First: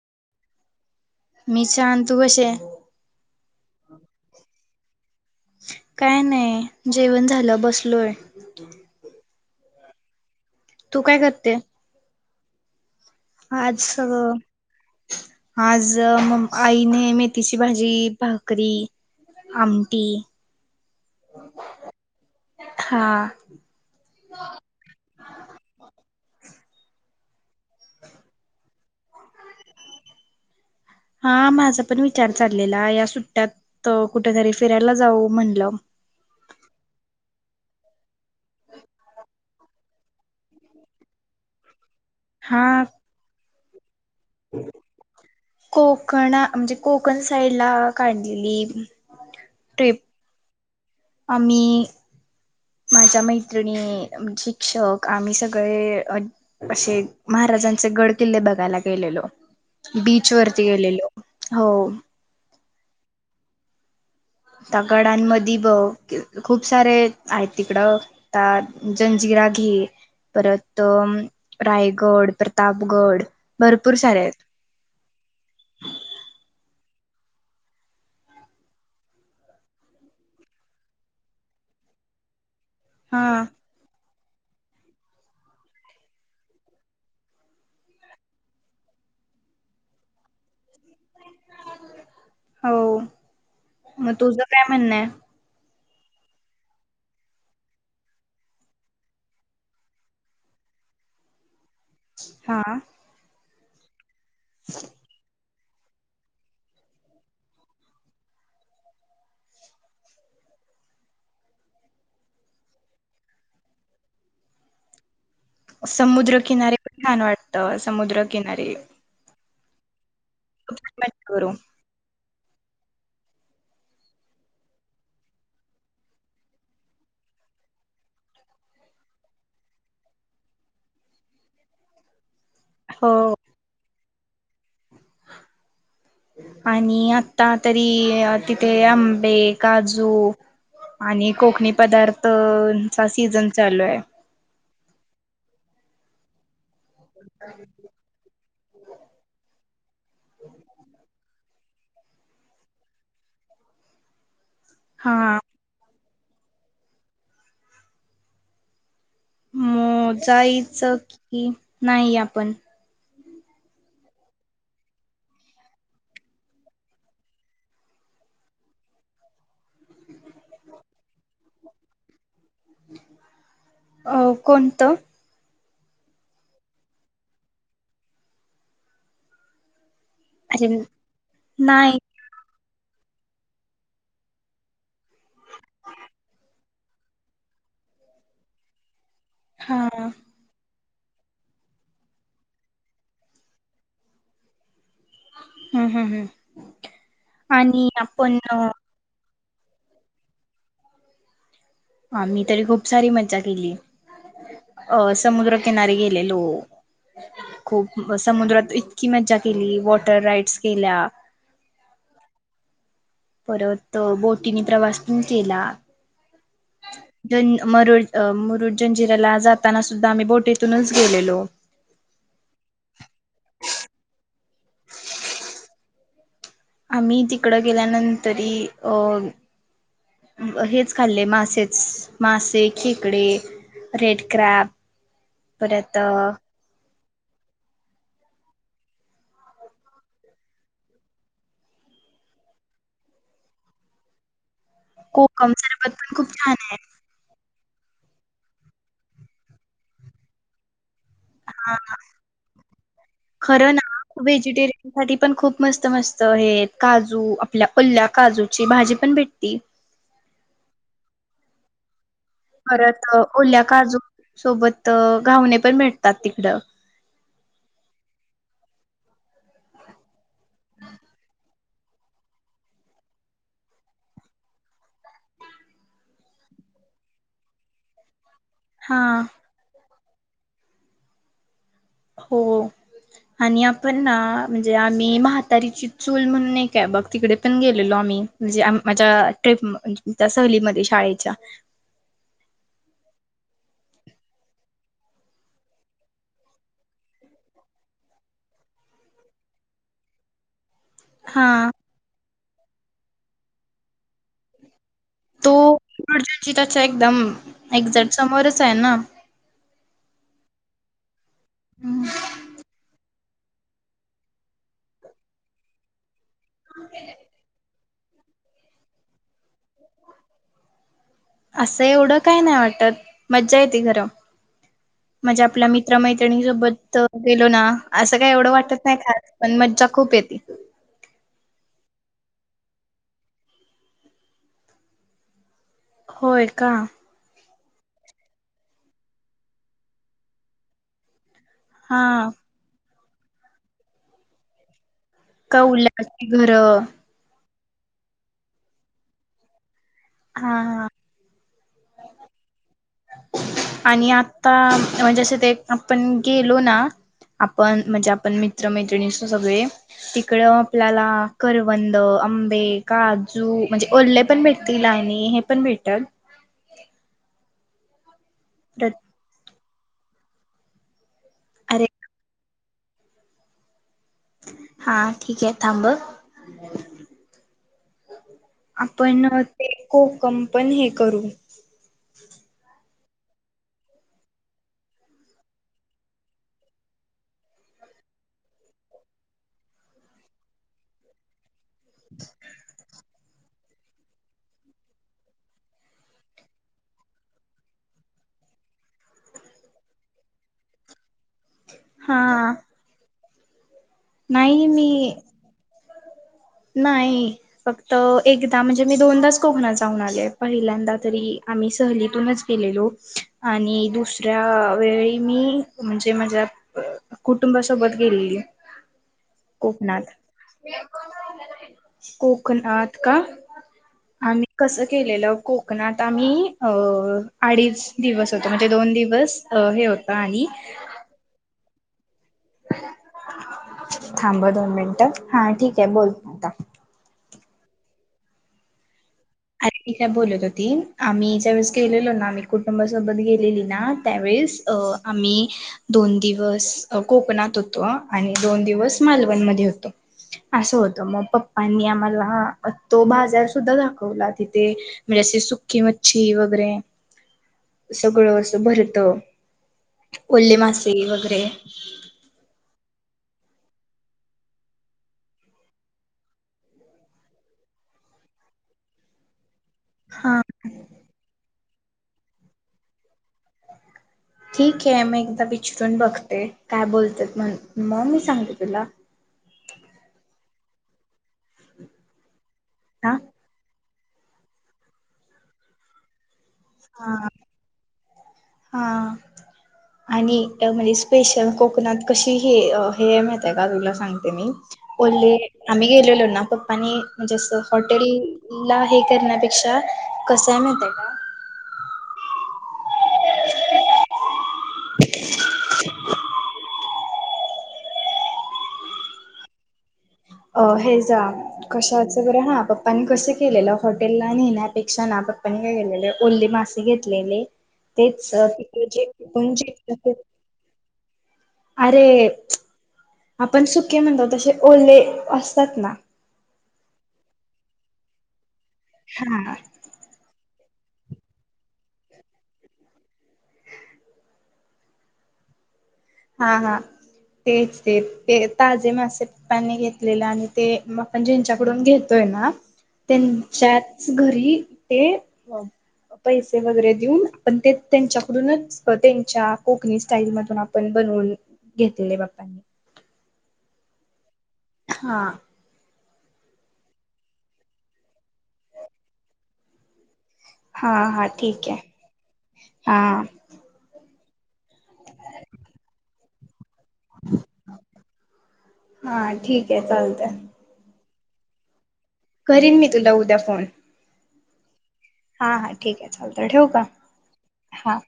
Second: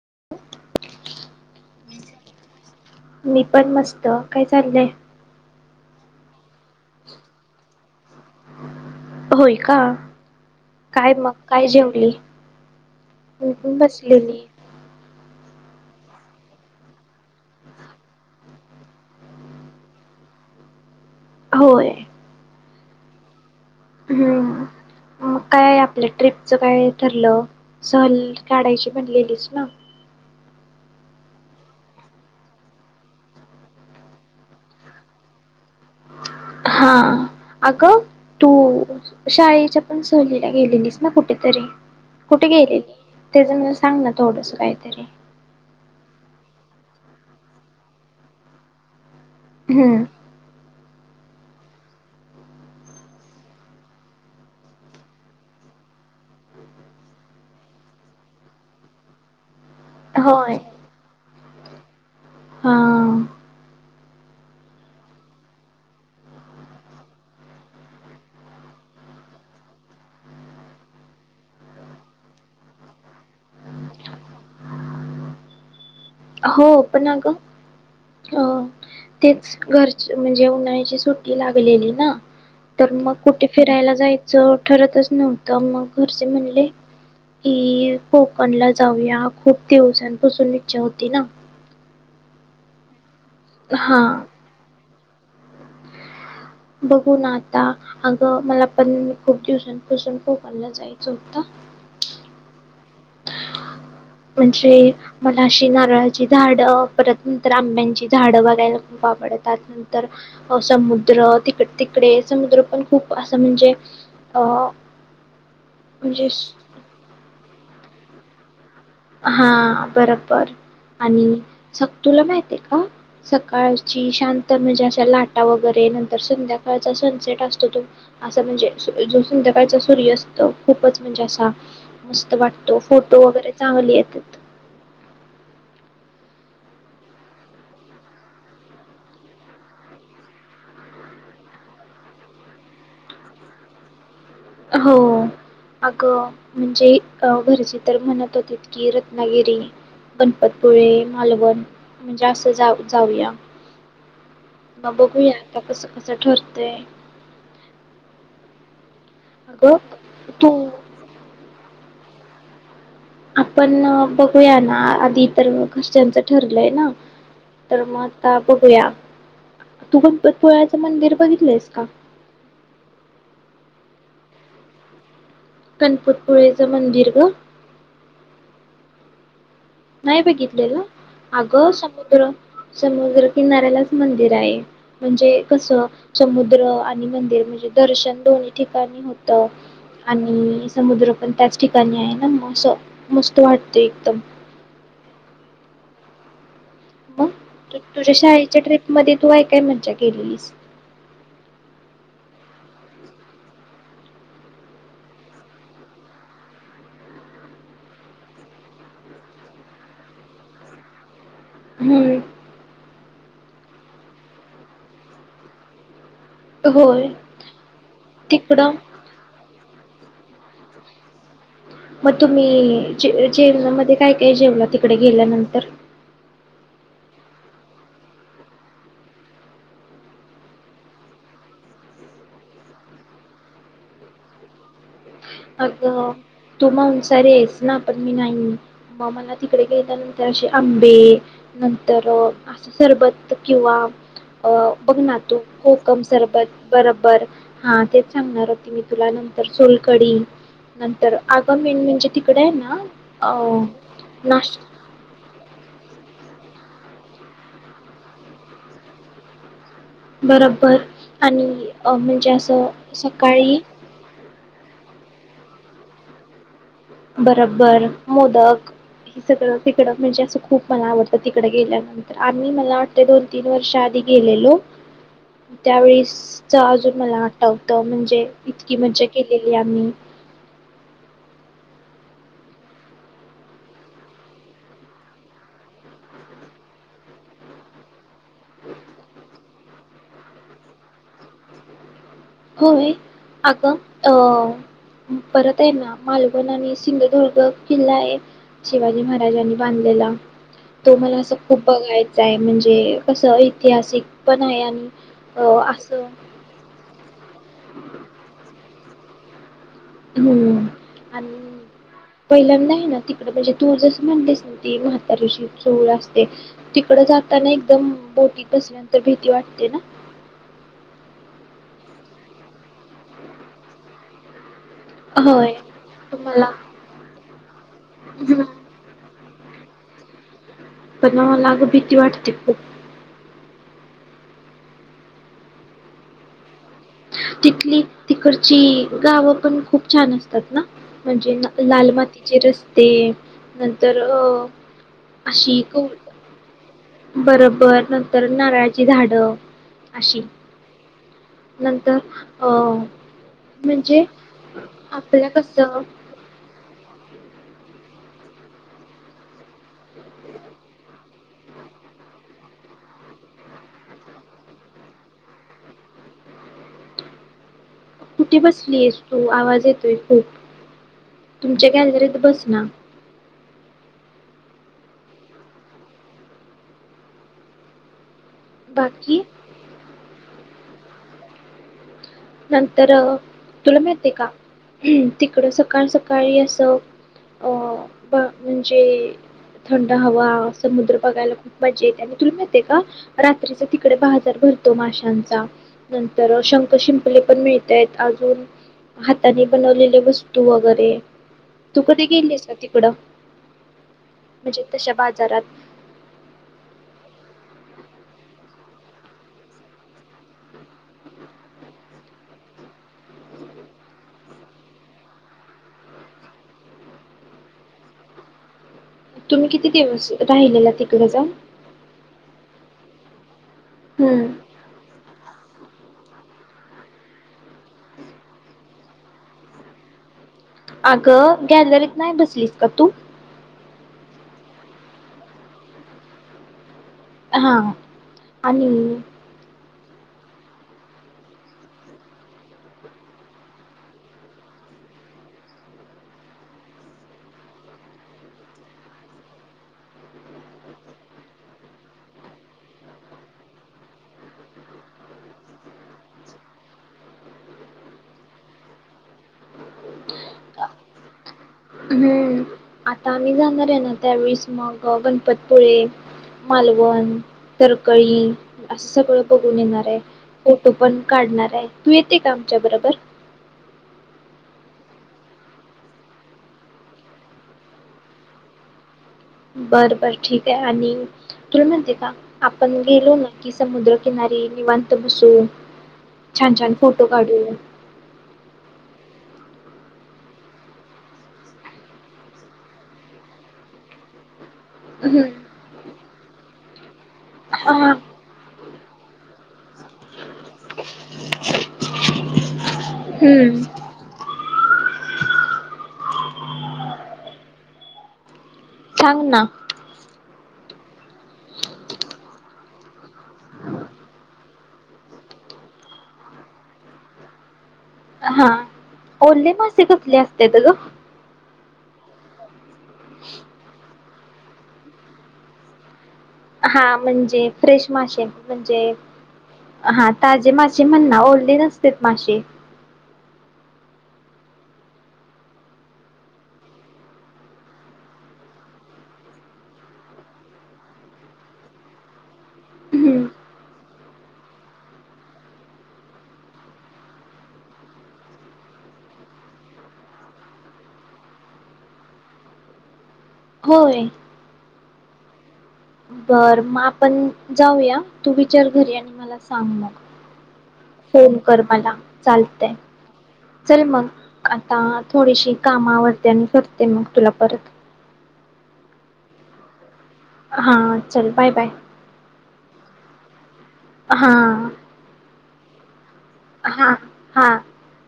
[inaudible] मी छान तू कशी ये. मी पण मस्त काय चाललंय. काय नाही जेवण झालं बसलोय. होय का? तू काय मग करते? काय जेवली? मी पण आज सगळं बसलेली. आज म आईने मेथीची भाजी, भाकरी, आमटी होय. हा. हूं मग काय आप पल्या ट्रीपचं काय ठरलं? सहल काढायची म्हणलेलीस ना? हा माझा पण विचार चाललेला या सुट्ट्यात कुठ तरी फिरायला जाऊ म्हणलं हा अगं तू शाळेच्या पण सहलीला गेलेलीस ना कुठेतरी? कुठे हा गेलेली त्याज [unintelligible] न कोकणा म्हणजे कोकण साईड ला काढलेली. ट्रिप हम्म आम्ही माझ्या मैत्रिणी, शिक्षक, आम्ही सगळे अ असे महाराजांचे गड किल्ले बघायला गेलेलो. बीच होय वरती गेलेलो हो हा त्या गडांमध्ये बग खूप सारे आहेत, तिकडं ता, जंजिरा, घे परत रायगड, प्रतापगड भरपूर सारे आहेत. हो पण अगं अ तेच घर म्हणजे, उन्हाळ्याची सुट्टी लागलेली ना तर मग हा कुठे फिरायला जाय ज ठरतच नव्हत, मग घरचे म्हणले की कोकणला जाऊया, खूप दिवसांपासून इच्छा होत ती ना हो मग हा तुझं काय म्हणणं आहे. बघू ना आता, अगं मला पण खूप दिवसांपासून कोकणला जायचं होत. हा म्हणजे मला अशी नारळाची झाड, परत नंतर आंब्यांची झाडं, बघायला खूप आवडत, नंतर समुद्र तिक तिकडे समुद्र पण खूप असं म्हणजे अ म्हणजे समुद्रकिनारे पण छान वाटत अस समुद्रकिनारीे हा बर बरं आणि करू [unintelligible] माहि ते का सकाळची शांत म्हणजे, अशा लाटा वगैरे नंतर संध्याकाळचा सनसेट असतो, तो असा म्हणजे, जो संध्याकाळचा सूर्यस्त खूपच म्हणजे, असा मस्त वाट तो हो फोटो वगैरे चांगली येत्यात. आणि आता तरी तिथे आंबे, काजू आणि कोकणी पदार्थचा सीझन चालू आहे. हो, अगं म्हणजे घरचे तर म्हणत होती. की रत्नागिरी, गणपतपुळे, मालवण म्हणजे, असं जाऊ जाऊया. मग हा बघूया आता कस क च ठरते. म तू जायचं की. नाही आपण. आपण बघूया ना, आधी तर घरच्यांचं ठरलंय ना, तर मग आता बघूया, तू गणपतीपुळे मंदिर बघितलंयस का. अ कोणतं. गणपतपुळ्याचे मंदिर ग. नाही अरे बघितलेलं अगं नाही समुद्र समुद्र किनाऱ्यालाच मंदिर आहे. म्हणजे कस समुद्र मि म्हणजे दर्शन दोनही ठिकाणी हो त हा हम्म आणि समुद्र पण त्याच ठिकाणी आहे ना, मग असं मस्त वाटत एकदम हम् हम् हम् मग तुझ्या शाळेच्या अ, ट्रिप मध्ये तू आहे काय मज्जा केलीस. आम्ही तरी खूप सारी मज्जा केली. अ समुद्रकिनारी गेलेलो, खूप समुद्रात इतकी मज्जा केली वॉटर राईड्स केल्या, हम्म परत बोटीनी प्रवास पण केला. होय ज मरुड अ तिकडं मुरुड जंजिराला जात ताना सुद्धा आम्ही बोटीतूनच गेलेलो. मग तुम्ही जेवणामध्ये काय काय जेवला तिकडे गेल्यानंतर. आम्ही तिकडं गेल्यानंतरी अ हेच खाल्ले मासेच, मासे खेकडे, रेड क्रॅप अ परत तर हेस ना पण मी नाही, मग मला तिकडे गेल्यानंतर असे आंबे, नंतर असं अ बघ ना तो सरबत कोकम पण खूप सरबत छान आहे बरोबर, हा तेच सांगणार होती मी तुला नंतर सोलकडी ह तर मेन म्हणजे तिकडे आहे ना, अ खरं ना नाश् व्हेजिटेरियन साठी पण खूप मस्त मस्त हे काजू आपल्या पल्ल्या काजूची भाजी पण भेटते. बरोबर आणि म्ह परत ओल्या काजू सोबत घावणे पण भेटतात तिकडं, बरोबर मोदक हे सगळं तिकडं म्हणजे असं खूप मला आवडतं, तिकड गेल्यानंतर आम्ही मला वाटते दोन तीन वर्षा आधी गेलेलो त्यावेेळेस अजून मला आठवतं म्हणजे इतकी हा मज्जा केलेली आम्ही. हो आणि आपण ना म्हणजे आम्ही म्हातारीची चूल म्हणून एके बग तिकडे पण गेलेलो आम्ही म्हणजे माझ्या ट्र्रीप त्या सहलीमध्ये शाळेच्या होय अग अ परत आहे ना मालवण आणि सिंधुदुर्ग किल्ला आहे शिवाजी महाराजांनी बांधलेला. तो मला असं खूप हा बघायचा आहे. म्हणजे कसं ऐतिहासिक पण आहे आणि तो अ [inaudible] असं त्याच्या एकदम एक्झॅक्ट समोरच त्यांना होम् आणि पहिल्यांदा आहे ना त म्हणजे तू जसं म्हणतेस ना ती म्हातारीची चूळ अस ते तिकड जाताना एकदम बोटीत बसल्यानंतर भीती वाटते ना. असं एवढं काही नाही वाटत मज्जा येती खरं. म्हणजे होय आपल्या मित्र मला मैत्रिणीसोबत. गेलो ना. असं काय हम्म. एवढं वाटत नाही खास. पण मज्जा खूप येती. पण मला अगं भीती वाटते खूप. होय का. तिथली तिकडची गावं पण खूप छान असतात ना म्हणजे ना. लाल हा मातीचे रस्ते. नंतर अ अशी कौलाची घरं. बर नंतर नारळाची झाडं. अशी हा हा नंतर अ, म्हणजे आणि आता म्हणजे आपल्या असं ते कसं आपण गेलो ना. आपण म्हणजे आपण मित्र मैत्रिणी सगळे तिकड आपल्याला करवंद आंबे काजू म्हणजे ओले पण भेटत तिल आणि हे पण भेटल. कुठे बसली आहेस तु आवाज येत ते खूप तुमच्या गॅलरीत बसना. हा ठीक आहे थांब. बाकी आपण ते को कंपन हे करू. नंतर तुला माहित आहे का तिकड सकाळ सकाळी असं अ म्हणजे थंड हवा समुद्र बघायला खूप मज्जा येत्या तुला माहित आहे का रात्रीचा तिकडे बाजार भरतो माशांचा नंतर शंख शिंप शिंपले पण मिळतायेत अजून हातानी बनवलेले वस्तू वगैरे तू कधी हा गेलीस का तिकडं म्हणजे नाही मी तशा बाजारात नाही फक्त एकदा म्हणजे मी दोनदाच कोकणात जाऊन आले पहिल्यांदा तरी आम्ही सहलीतूनच गेलेलो आणि दुसऱ्या वेळी मी म्हणजे माझ्या कुटुंबासोबत गेलेली तुम्ही किती कोकणात दिवस राहिलेला तिकडे जावून कोकणात का हम्म आम्ही कसं गेलेलं कोक कोकणात आम्ही अ अडीच दिवस होतो म्हणजे दोन दिवस अ हे होतं आणि अगं केॅलर नाही बसलीस का तू थांब दोन मिनटं हा ठीक आहे बोल आता हा आणि अरे मी काय बोलत होती आम्ही ज्यावेेळेस गेलेलो ना आम्ही कुटुंबासोबत गेलेली ना त्यावेेळेस अ आम्ही दोन दिवस कोकणात होतो आणि दोन दिवस मालवण मध्ये होतो असं होतं मग पप्पांनी आम्हाला तो बाजार सुद्धा दाखव दावला तिथे म्हणजे असे सुकी मच्छी वगैरे सगळं असं भरत. ओल्ले मासे वगैरे हम्म आता आम्ही जाणार आहे ना त्यावेळेस मग गणपतपुळे, मालवण, तरकळी असं सगळं बघून येणार. हा फोटो पण काढणार आहे. तू येते का आमच्या बरोबर? ठीक आहे मी एकदा विचरून बघते काय बोलतात म्ह मग मी सांगते तुला बर बर ठीक आहे आणि तुला माहितीये का? आपण हा गेलो ना की समुद्र किनारी निवांत बसू छान छान फोटो हा काढू हा आणि म्हणजे स्पेशल कोकणात कशी हे हे माहितीये का तुला सांगते मी हम्म ओले मी गेलेलो ना पप्पांनी म्हणजे अस हा हॉटेल ला हे करण्यापेक्षा कस माहिती आहे का? हम्म सांगना अ हे जा कशाचं बरं हा पप्पानी कसं केलेलं हॉटेलला नेण्यापेक्षा ना पप्पानी काय केलेलं ओल्ले मासे घेतलेले तेच हा जे ओले पण मासे जे कसले असत्यात ग? अरे आपण सुके म्हणतो तसे ओले असतात ना हा म्हणजे फ्रेश मासे म्हणजे हा हा ताजे मा म्हण ना ओले नसतेत मासे हा हा तेच ते ते ताजे मासे्पनी घेतलेले आणि ते आपण ज्यांच्याकडून घेतोय ना हम्म त्यांच्याच घरी ते पैसे वगैरे देऊन आपण ते त्यांच्याकडूनच त्यांच्या कोकणी स्टाईल मधून पण बनवून घेतलेले पप्पांनी होय. हा. बर मग आपण जाऊया तू विचार घरी आणि मला सांग मग हा हा फोन कर ठीक आहे मला चालतय हा चल मग आता थोडीशी कामावर त्यानंतर, ते मग तुला परत, हा ठीक आहे चालत हा. चल बाय, बाय. करीन, मी तुला उद्या फोन हां. हा हा ठीक आहे. चालतयं ठेवु का? हां हां हा